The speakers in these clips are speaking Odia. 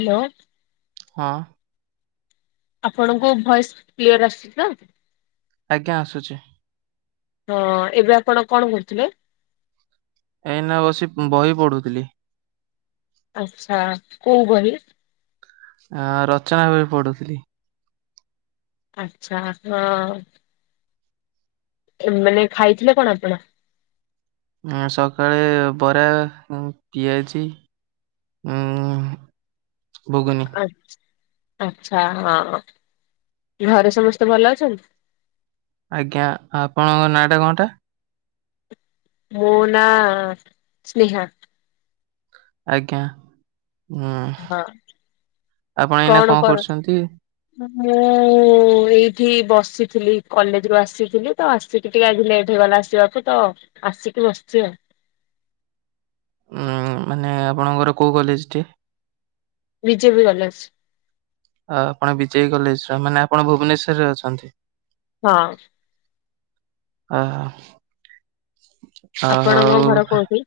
ହ୍ୟାଲୋ। ହଁ ଆପଣଙ୍କ ଭଏସ୍ କ୍ଲିୟର ଆସୁଛି ତ। ଆଜ୍ଞା ଆସୁଛି। ହଁ, ଏବେ ଆପଣ କଣ କରୁଥିଲେ? ଏଇନା ବସି ବହି ପଢୁଥିଲି। ଆଚ୍ଛା କୋଉ ବହି। ଆ ରଚନା ବି ପଡୁଥିଲି। ଆଚ୍ଛା ହଁ। ଏମାନେ ଖାଇଥିଲେ କଣ ଆପଣ? ହଁ ସକାଳେ ବରା ପିଆଜି। ଉଁ ଘୁଗୁନି। ଆଚ୍ଛା ହଁ ହଁ ଘରେ ସମସ୍ତେ ଭଲ ଅଛନ୍ତି। ଆଜ୍ଞା ଆପଣଙ୍କ ନାଁଟା କଣଟା? ମୋ ନାଆଁ ସ୍ନେହା। ଆଜ୍ଞା ହୁଁ ହଁ ଆପଣ ଏଇନା କଣ କରୁଛନ୍ତି? ହଁ ମୁଁ ଏଇଠି ବସିଥିଲି କଲେଜରୁୁ ଆସିଥିଲି ତ ଆସିକି ଟିକେ ଆଜି ଲେଟ ହେଇଗଲା ଆସିବାକୁ ତ। ଆସିକି ବସିଛି ଆଉ। ଉଁ ମାନେ ଆପଣଙ୍କର କୋଉ କଲେଜଟି? BJP college. ଆପଣ ବିଜେପି କଲେଜ ର ମାନେ ଆପଣ ଭୁବନେଶ୍ୱରରେ ଅଛନ୍ତି। ହଁ। ଓ ଓ ଆପଣଙ୍କ ଘର ହଉ। କୋଉଠି?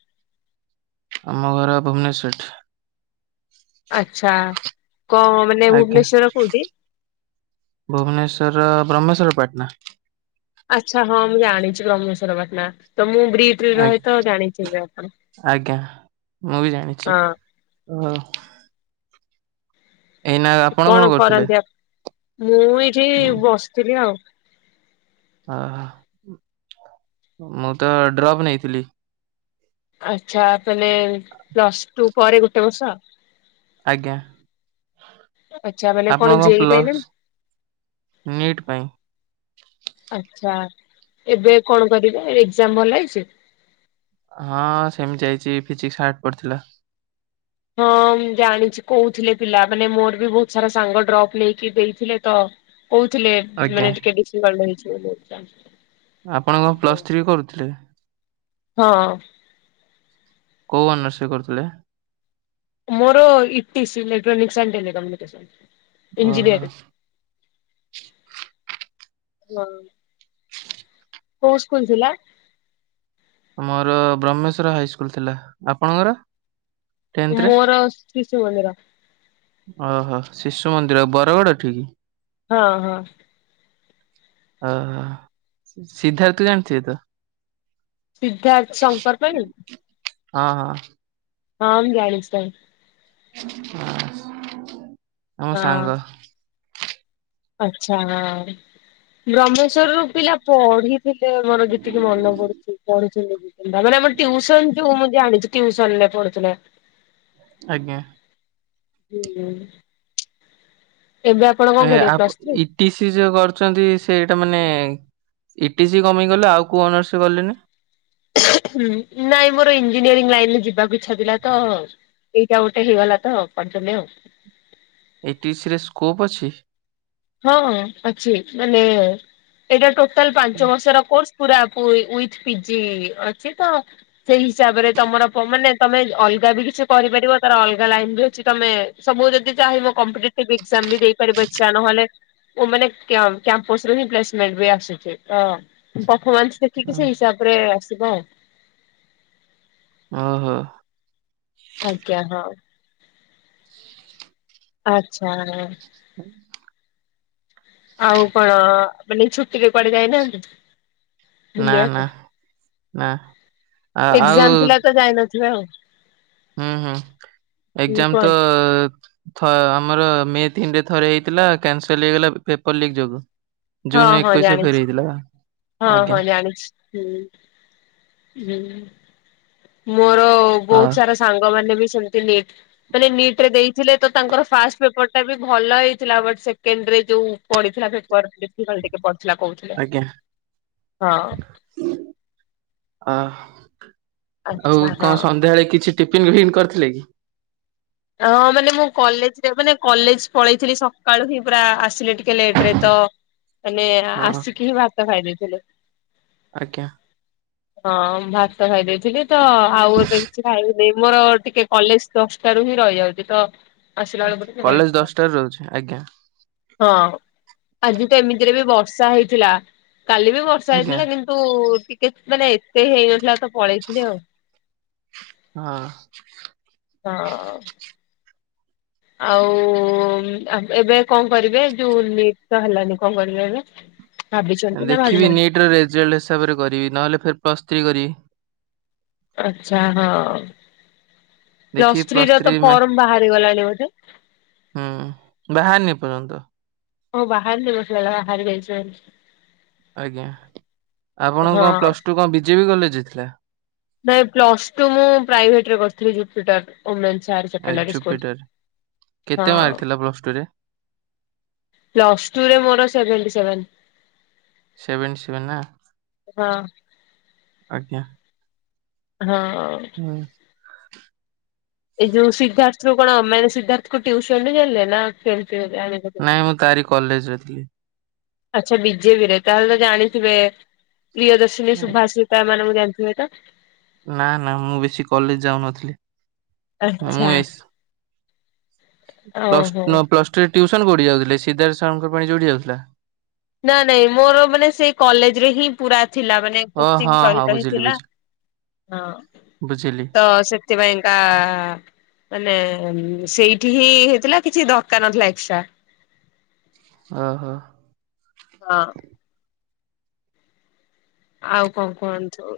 ଆମ ଘର ଭୁବନେଶ୍ୱର। ଆଛା କଣ? ମାନେ ଆଜ୍ଞା ଭୁବନେଶ୍ଵର କୋଉଠି? ଭୁବନେଶ୍ଵର ବ୍ରହ୍ମେଶ୍ଵର ପାଟଣା। ଆଛା ହଁ ମୁଁ ଜଣିଛି ବ୍ରହ୍ମେଶ୍ୱର ପାଟଣା ତ ମୁଁ ବ ଆ- ରହିତ ଜାଣିଛ ଆପଣ ଆଜ୍ଞା ହଁ। ହଁ। ଆପଣ କଣ କରୁଥିଲେ? କରନ୍ତି ଆ ମୁଁ ଏଇଠି ଉଁ ବସିଥିଲି ଆଉ। ଓହୋ ମୁଁ ତ ଡ୍ରପ୍ ନେଇଥିଲି। ଆଚ୍ଛା ମାନେ ପ୍ଲସ୍ ଟୁ ପରେ ଗୋଟେ ବର୍ଷ। ଆଜ୍ଞା। ଆଚ୍ଛା ମାନେ କଣ ଆପଣଙ୍କ ଜେଇ ପାଇଁ ନା ପ୍ଲସ୍ ନିଟ୍ ପାଇଁ। ଆଛା ଏବେ କଣ କରିବ ଏକ୍ଜାମ ଭଲ ହେଇଛି। ହଁ ସେମିତି ହେଇଛି ଫିଜିକ୍ସ ହାର୍ଟ ପଡିଥିଲା। ହଁ ମୁ ଜାଣିଛି କହୁଥିଲେ ପିଲା ମାନେ ମୋର ବି ବହୁତ ସାରା ସାଙ୍ଗ ଡ୍ରପ୍ ନେଇକି ଦେଇଥିଲେ ତ। କହୁଥିଲେ ଆଜ୍ଞା ମାନେ [unintelligible] ଆପଣ କଣ ପ୍ଲସ୍ ଥ୍ରୀ କରୁଥିଲେ। ହଁ। କୋଉ ଅନର୍ଷ କରୁଥିଲେ? ମୋର ଇଟଶ୍ରୀ ଏଲେକ୍ଟ୍ରାନିକକ୍ସ୍ ଆଣ୍ଟ ହେଲି କମ୍ୟୁନିକେସନ୍ ଓହୋ ଇନଞ୍ଜିନିୟରିଂ। ହ କୋଉ ସ୍କୁଲ ଥିଲା। ମୋର ବ୍ରହ୍ମେଶ୍ଵର ହାଇସ୍କୁଲ ଥିଲା ଆପଣଙ୍କର? ଟେନ୍ଥରେ? ମୋର ଶିଶୁ ମନ୍ଦିର। ଓହୋ ଶିଶୁ ମନ୍ଦିର ବରଗଡ଼ ଏଠିକି। ହଁ ହଁ। ଓହୋ ସିଦ୍ଧାର୍ଥ ଜାଣିଥିବେ ତ? ସିଦ୍ଧାର୍ଥ ଶଙ୍କର ପାଇଁ। ହଁ ହଁ। ହଁ ମୁଁ ଜାଣିଛି। ହଁ ଆମ ସାଙ୍ଗ। ଆଛା ହଁ। ବ୍ରହ୍ମେଶ୍ଵର ର ପିଲା ପଢିଥିଲେ ମୋର ଯେତିକି ମନେ ପଡୁଛି। ପୁ ମାନେ ଟିଉସନ ଯେ ମୁଁ ଜାଣିଛି ଟିଉସନ ରେ ପଢୁଥିଲେ। ଆଜ୍ଞା। ହୁଁ ହୁଁ। ଏବେ କଣ ଏ କରିବେ ପ୍ଲସ ଆପ ଥ୍ରୀ? ଇଟିସି ଯୋଉ କରୁଛନ୍ତି ସେଇଟା ମାନେ ଇଟିସି କମ୍ପାଇ କଲେ ଆଉ କୋଉ ଅନର୍ସ କଲେନି। ନାଇଁ ମୋର ଇଞ୍ଜିନିୟରିଂ ଲାଇନ ରେ ଯିବାକୁ ଇଚ୍ଛା ଥିଲା ତ। ଏଇଟା ଗୋଟେ ହେଇଗଲା ତ କରିଦେଲି ଆଉ। ଏଟି ସି ରେ ସ୍କୋପ୍ ଅଛି? ହଁ ହଁ ଅଛି ମାନେ ଏଇଟା ଟୋଟାଲ ପାଞ୍ଚ ବର୍ସର କୋର୍ସ। ପୁରା ପୁଇ ୱିଥ ପିଜି ଅଛି ତ? ସେଇ ହିସାବରେ ତମର ପ ମାନେ ତମେ ଅଲଗା ବି କିଛି କରିପାରିବ ତାର ଅଲଗା ଲାଇନ ବି ଅଛି, ତମେ ସବୁ ଯଦି ଚାହିଁ ବ କମ୍ପିଟେଟିଭ ଏକ୍ଜାମ ବି ଦେଇପାରିବ, ଇଚ୍ଛା ନହେଲେ ଓ ମାନେ କ୍ୟାମ୍ କ୍ୟାମ୍ପସ ରେ ହିଁ ପ୍ଲେସ ମେଣ୍ଟ [unintelligible] ଆସିଥିବେ, ତ ପଫମାନ୍ସ ସେତିକି ସେଇ ହିସାବ ଉପରେ ଆସିବ। ହଁ ହଁ। ଆଜ୍ଞା, ହଁ। ଆଛା। ହୁଁ। ଆଉ କଣ ମାନେ ଏଇ ଛୁଟିରେ କୁଆଡେ ଯାଇନାହାନ୍ତି? ନା ବୁଲିବାକୁ? ନା, ନା, ଆ ଆଉ ଏକ୍ଜାମ ଥିଲା ତ ଯାଇନଥିବେ ଆଉ ହୁଁ ହୁଁ, ହୁଁ ଏକ୍ଜାମ କୁହନ୍ତୁ। ତ ଥ ଆମର ମେଥିନ ରେ ଥରେ ହେଇଥିଲା, କ୍ୟାନସଲ ହେଇଗଲା ପେପର ଲିକ ଯୋଗୁ। ହଁ ଜୁନ ହଁ ଏକୋଇଶରେ ଫେର ଜାଣିଛି, ହେଇଥିଲା ହଁ ଆଜ୍ଞା ହଁ ଜାଣିଛି। ହୁଁ, ହୁଁ, ମୋର ହଁ ବହୁତ ସାରା ସାଙ୍ଗମାନୋନ ବି ସେମିତି ନିଟ୍ ମାନେ ନିଟରେ ଦେଇଥିଲେ ତ ତାଙ୍କର ଫାଷ୍ଟ ପେପର ଟା ବି ଭଲ ହେଇଥିଲା ବଟ ସେକଣ୍ଡରେ ଯୋଉ ପଡିଥିଲା ପେପର ଡିଫିକଲ୍ଟ ଟିକେ ପଡି ଥିଲା କହୁଥିଲେ, ଆଜ୍ଞା। ହଁ। ଅ, ଆଉ ଆଚ୍ଛା ହଁ। କଣ ସନ୍ଧ୍ୟାବେଳେ କିଛି ଟିଫିନ୍ ଭିନ୍ କରିଥିଲେ କି? ହଁ ମାନେ ମୁଁ କଲେଜରେ ମାନେ କଲେଜ ପଳେଇଥିଲି ସକାଳୁ ହିଁ ପୁରା ଆସିଲେ ଟି ଲେଟରେ ତ ମାନେ ହଁ ଆସିକି ହିଁ ଭାତ ଖାଇ ଦେଇଥିଲେ। ଆଜ୍ଞା। ହଁ ଭାତ ଖାଇ ଦେଇଥିଲି ତ ଆଉ ଏବେ କିଛି ଖାଇବୁ ଦେଇ ମୋର ଟିକେ କଲେଜ ଦଶଟାରୁ ହିଁ ରହିଯାଉଛି, ତ ଆସିଲା ବେଳକୁ ଟିକେ ଲେଟ୍ କଲେଜ ହେଇଯାଉଛି। ଦଶଟାରେ ରହୁଛି, ଆଜ୍ଞା। ହଁ, ଆଜି ତ ଏମିତିରେ ବି ବର୍ଷା ହେଇଥିଲା, କାଲି ବି ବର୍ଷା ଆଜ୍ଞା ହେଇଥିଲା କି ତୁ ଟିକେ ମାନେ ଏତେ ହେଇନଥିଲା ତ ପଳେଇଥିଲି ଆଉ। ହଁ। ହଁ। ଆଉ ଏବେ କଣ କରିବେ ଯଉ ନିଦ ହେଲାନି କଣ କହିଲେ ଏବେ? ଭାବିଛନ୍ତି ନା ଦେଖିବି ଭାବିନାହାନ୍ତି? ନିଟ୍ ର ରେଜଲ୍ଟ ହିସାବରେ କରିବି ନହେଲେ ଫେ ପ୍ଲସ୍ ଥ୍ରୀ କରିବି। ଆଛା ହଁ, ପ୍ଲସ୍ ଥ୍ରୀ ର ତ ଫର୍ମ ବାହାରି ଗଲାଣି ବୋଧେ? ହୁଁ, ବାହାରନି ପର୍ଯ୍ୟନ୍ତ। ଓ ବାହାର ନି ବସିଗଲା ବାହାରି ଯାଇଛି। ଆଜ୍ଞା, ଆପଣ କଣ ହଁ। ପ୍ଲସ୍ ଟୁ କଣ ବିଜେପି କଲେଜ ଥିଲା? ନାଇଁ ପ୍ଲସ ଟୁ ମୁଁ ପ୍ରାଇଭେଟରେ କରିଥିଲି ଜୁପିଟର। ଓମେନ୍ସ ହାୟର ଏ ସେକେଣ୍ଡାରି ସ୍କୁଲ, ଜୁପିଟର। କେତେ ମାର୍କ ହଁ। ଥିଲା ପ୍ଲସ ଟୁ ରେ ପ୍ଲସ୍ ଟୁରେ ମୋର ସେଭେଣ୍ଟି ସେଭେନ। ସେଭେଣ୍ଟି ସେଭେନ୍ ନା? ହଁ। ଆଜ୍ଞା। ହଁ। ହୁଁ। ଏଯୋଉ ସିଦ୍ଧାନ୍ତରୁ କଣ ମାନେ ସିଦ୍ଧାନ୍ତକୁ ଟିୟୁସନ ଛାଡ଼ିଲେ ନା କେମିତି ଆଣିଲେ? ନାଇଁ ମୁଁ ତାରି କଲେଜରେ ଥିଲି। ଆଚ୍ଛା। ବିଜେପି ରେ ତାହେଲେ ତ ଜାଣିଥିବେ ପ୍ରିୟଦର୍ଶିନୀ ସୁଭାଶି ତା ମାନଙ୍କୁ ଜାଣିଥିବେ ତ? ନା ନା ମୁଁ ବେଶୀ କଲେଜ ଯାଉନଥିଲି। ଆଛା। ପ୍ଲ ପ୍ଲସ ଟୁରେ ଟିୟୁସନ କୋଉଠିକୁ ଯାଉଥିଲେ? ସିଦ୍ଧାନ୍ତ ସାରଙ୍କ ପାଇଁ ଯୋଡିଠିକି ଯାଉଥିଲା। ନା ନାଇଁ ମୋର ମାନେ ସେ କଲେଜ ରେ ହିଁ ପୁରା ଥିଲା ମାନେ ଓ ହଁ କୋଚିଙ୍ଗ ହଁ ସହିତ ହିଁ ବୁଝିଲି ଥିଲା। ବୁଝି ହଁ ବୁଝିଲି ତ ସେ ସେଥିପାଇଁ କା ମାନେ ସେଇଠି ହିଁ ହେଇଥିଲା କିଛି ଦରକାର ନଥିଲା ଏକ୍ସଟ୍ରା। ଓ ହୋ। ହଁ। ଆଉ କଣ କୁହନ୍ତୁ,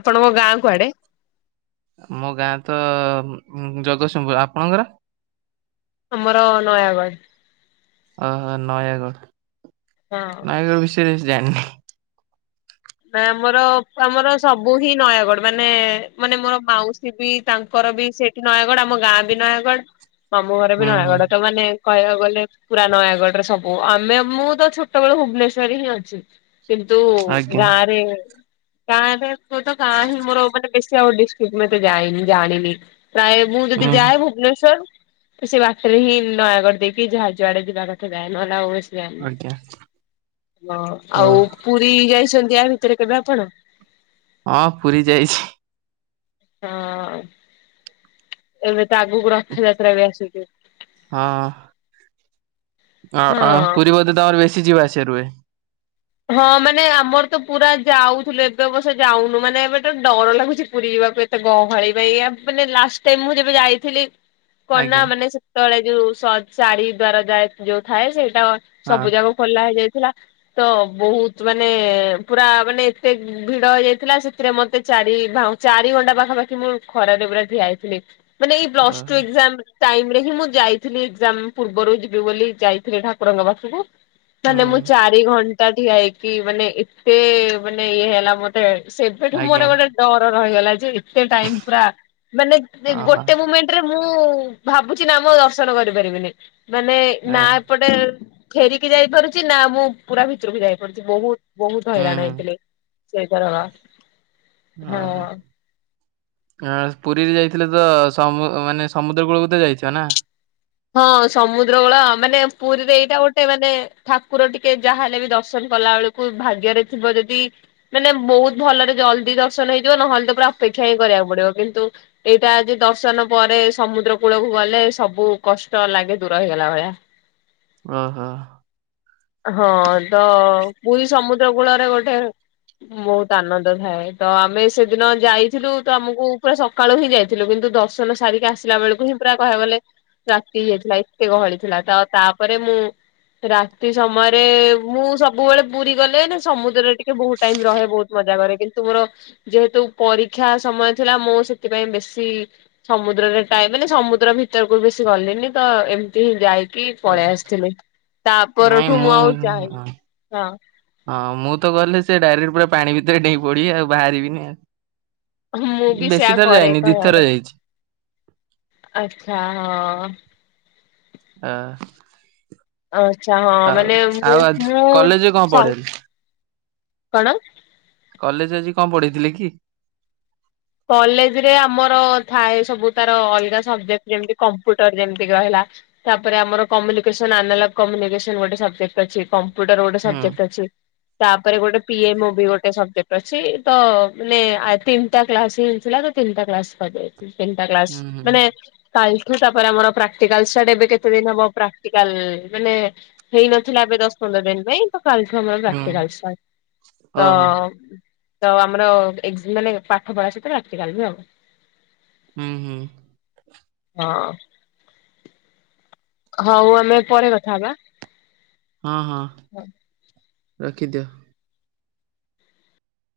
ଆପଣଙ୍କ ଗାଁ କୁଆଡେ? ମୋ ଗାଁ ତ ଉନ୍ ଜଗତସିଂହପୁର ଆପଣଙ୍କର? ଆମର ନୟାଗଡ଼। ଓହୋ। ନୟାଗଡ଼ ହଁ। ନୟାଗଡ଼ ବିଷୟରେ କିଛି ଜାଣିନି। ନା ଆମର ଆମର ସବୁ ହିଁ ନୟାଗଡ ମାନେ ମାନେ ମୋର ମାଉସି ବି ତାଙ୍କର ବି ସେଇଠି ନୟାଗଡ ଆମ ଗାଁ ବି ନୟାଗଡ ମାମୁଁ ଘର ବି ହୁଁ ହୁଁ ନୟାଗଡ ତ ମାନେ କହିବାକୁ ଗଲେ ପୁରା ନୟାଗଡରେ ସବୁ ଆମେ ମୁଁ ତ ଛୋଟବେଳୁ ଭୁବନେଶ୍ଵରରେ ହିଁ ଅଛି। କିନ୍ତୁ ଆଜ୍ଞା। ଗାଁରେ ଗାଁରେ ତ ଗାଁ ହିଁ ମୋର ମାନେ ବେଶୀ ଆଉ ଡିସ୍କ୍ଟିକ ମୁଁ ଏତେ ଯାଏନି ଜାଣିନି। ପ୍ରାୟ ମୁଁ ଯଦି ହୁଁ ଯାଏ ଭୁବନେଶ୍ଵର ତ ସେ ପାଖରେ ହିଁ ନୟାଗଡ଼ ଦେଇକି ଯାହା ଯୁଆଡେ ଯିବା କଥା ଯାଏ ନହେଲେ ଆଉ ବେଶୀ ଜାଣିନି, ଆଜ୍ଞା ହଁ ଓ ଆଉ ପୁରୀ ଯାଇଛନ୍ତି ୟା ଭିତରେ କେବେ ଆପଣ? ହଁ ପୁରି ଯାଇଛି। ହଁ। ଏବେ ତ ଆଗକୁ ରଥଯାତ୍ରା ବି ଆସୁଛି। ହଁ। ଅ ଅ ହଁ। ପୁରୀ ବୋଧେ ତମର ବେଶୀ ଯିବା ଆସିବା ରୁହେ? ହଁ ମାନେ ଆମର ତ ପୁରା ଯାଉଥିଲୁ ଏବେ ବର୍ଷ ଯାଉନୁ ମାନେ ଏବେ ତ ଡର ଲାଗୁଛି ପୁରୀ ଯିବାପାଇଁ। ଏତେଗହଳି ପାଇ ମାନେ ଲାଷ୍ଟ ଟାଇମ୍ ମୁଁ ଯେବେ ଯାଇଥିଲି କନା ଆଜ୍ଞା ମାନେ ସେତେବେଳେ ଯୋଉ ଶ ଶାଢୀ ଦ୍ଵାରା ଯାଏ ଯୋଉ ଥାଏ ସେଇଟା ହଁ ସବୁ ଯାକ ଖୋଲା ହେଇଯାଇଥିଲା ତ ବହୁତ ମାନେ ପୁରା ମାନେ ଏତେ ଭିଡ ହେଇ ଯାଇଥିଲା ସେଥିରେ ମତେ ଚାରି ଭାଉ ଚାରି ଘଣ୍ଟା ପାଖାପାଖି ମୁଁ ଖରାରେ ପୁରା ଠିଆ ହେଇଥିଲି। ମାନେ ଏଇ ଓହୋ ପ୍ଲସ୍ ଟୁ ଏକ୍ସାମ୍ ଟାଇମ୍ ରେ ହିଁ ମୁଁ ଯାଇଥିଲି ଏକ୍ସାମ ପୂର୍ବରୁ ଯିବି ବୋଲି ଯାଇଥିଲି ଠାକୁରଙ୍କ ପାଖକୁ, ହୁଁ। ମାନେ ମୁଁ ଚାରି ଘଣ୍ଟା ଠିଆ ହେଇକି ମାନେ ଏତେ ମାନେ ଇଏ ହେଲା ମ ତେ ସେବେଠୁ ଆଜ୍ଞା ମୋର ଗୋଟେ ଡର ରହିଗଲା ଯେ ଏତେ ଟାଇମ୍ ପୁରା ମାନେ ମାନେ ଓହୋ ଗୋଟେ ମୁମେଣ୍ଟରେ ମୁଁ ଭାବୁଛି ନା ମୁଁ ଆଉ ଦର୍ଶନ କରିପାରିବିନି। ମାନେ ନା ଏ ଏପଟେ ଫେରିକି ଯାଇପାରୁଛି ନା ମୁଁ ପୁରା ଭିତରକୁ ଯାଇପାରୁଛି ବହୁତ୍ ବହୁତ ହୁଁ ହଇରାଣ ହୁଁ ହେଇଥିଲି ସେଇ ଥରକ। ଆ ହା। ହଁ ପୁରୀରେ ଯାଇଥିଲେ ତ ସମୁ ମାନେ ସମୁଦ୍ର କୂଳକୁ ତ ଯାଇଥିବ ନା? ହଁ ସମୁଦ୍ରକୂଳ ମାନେ ପୁରୀରେ ଏଇଟା ଗୋଟେ ମାନେ ଠାକୁର ଟିକେ ଯାହାହେଲେ ବି ଦର୍ଶନ କଲା ବେଳକୁ ଭାଗ୍ୟରେ ଥିବ ଯଦି ମାନେ ବହୁତ ଭଲରେ ଜଲ୍ଦି ଦର୍ଶନ ହେଇଯିବ ନହେଲେ ତ ପୁରା ଅପେକ୍ଷା ହିଁ କରିବାକୁ ପଡିବ କିନ୍ତୁ ଏଇଟା ଆଜି ଦର୍ଶନ ପରେ ସମୁଦ୍ର କୂଳକୁ ଗଲେ ସବୁ କଷ୍ଟ ଲାଗେ ଦୂର ହେଇଗଲା ଭଳିଆ। ଓହୋ। ହଁ ତ ପୁରୀ ସମୁଦ୍ର କୂଳରେ ଗୋଟେ ବହୁତ ଆନନ୍ଦ ଥାଏ ତ ଆମେ ସେଦିନ ଯାଇଥିଲୁ ତ ଆମକୁ ପୁରା ସ ସକାଳୁ ହିଁ ଯାଇଥିଲୁ କିନ୍ତୁ ଦର୍ଶନ ସାରିକି ଆସିଲା ବେଳକୁ ହିଁ ପୁରା କହବାକୁ ଗଲେ ରାତି ହେଇଯାଇଥିଲା ଏତେ ଗହଳି ଥିଲା ତ ତାପରେ ମୁଁ ରାତି ସେହି ସମୟରେ ମୁଁ ସବୁବେଳେ ପୁରୀ ଗଲେ ନା ସମୁଦ୍ରରେ ଟିକେ ବହୁତ ଟାଇମ ରହେ ବହୁତ ମଜା କରେ କିନ୍ତୁ ମୋର ଯେହେତୁ ପରୀକ୍ଷା ସମୟ ଥିଲା ମୁଁ ସେଥିପାଇଁ ବେଶୀ ସମୁଦ୍ରରେ ଟଏ ମାନେ ସମୁଦ୍ର ଭିତରକୁ ବେଶି ଗଲେନି ତ ଏମ ହଁ ଯାଇକି ଓ ପଳେଇ ଆସିଥିଲି ତା ପରଠୁ ମୁଁ ଆଉ ଯାଇନି ହଁ ହଁ ମୁଁ ତ ଗଲେ ସେ ଡାଇରେକ୍ଟ ପୁରା ପାଣି ଭିତରେ ଡେଇଁ ପଡିବି ଆଉ ବାହାରିବିନି ଆଉ। ମୁଁ ବି ସେୟା ବେଶୀ ଥର କରେ ଯାଇନି ଦିଥର ଯାଇଛି। ଆଛା ହଁ। ଅ ଆଚ୍ଛା ହଁ ଆଉ ମାନେ ମୁଁ ଆଉ ମୁଁ କଲେଜରେ କଣ ସମ୍ ପଢେଇଲେ? କଣ କଲେଜ ଆଜି କଣ ପଢେଇଥିଲେ କି? କଲେଜ ରେ ଆମର ଥାଏ ସବୁ ତାର ଅଲଗା ସବଜେକ୍ଟ ଯେମତି କମ୍ପ୍ୟୁଟର ଯେମିତି ରହିଲା ତାପରେ ଆମର କମ୍ୟୁନିକେଶନ ଆଲାନା କମ୍ୟୁନିକେସନ ଗୋଟେ ସବଜେକ୍ଟ ଅଛି କମ୍ ମ୍ପ୍ୟଟର ଗୋଟେ ହୁଁ। ସବଜେକ୍ଟ ଅଛି। ତାପରେ ଗୋଟେ ପି ଏମ ଓ ବି ଗୋଟେ ସବଜେକ୍ଟ ଅଛି ତ ମାନେ ଆ ଏ ତିନିଟା କ୍ଲାସ ହିଁ ଥିଲା ତ ତିନିଟା କ୍ଲାସ କ ତିନିଟା କ୍ଲାସ ହୁଁ ହୁଁ ମାନେ କାଲିଠୁ ତାପରେ ଆମର ପ୍ରାକ୍ଟୀ କାଲ ଷ୍ଟାର୍ଟ ଏବେ କେତେ ଦିନ ହବ ପ୍ରାକ୍ଟିକାଲ ମାନେ ହେଇନଥିଲା ଏବେ ଦଶ ପନ୍ଦର ଦିନ ପାଇଁ। କାଲିଠୁ ଆମର ହୁଁ ପ୍ରକ୍ଟିକାଲ ସଇ ତ ଓହୋ ତ ଆମର ଏକ୍ସ ମାନେ ପାଠ ପଢା ସହିତ ପ୍ରାକଟିକାଲ ବି ହବ। ହୁଁ ହୁଁ। ହଁ। ହଉ ଆମେ ପରେ କଥା ହବା। ହଁ ହଁ ରଖିଦିଅ।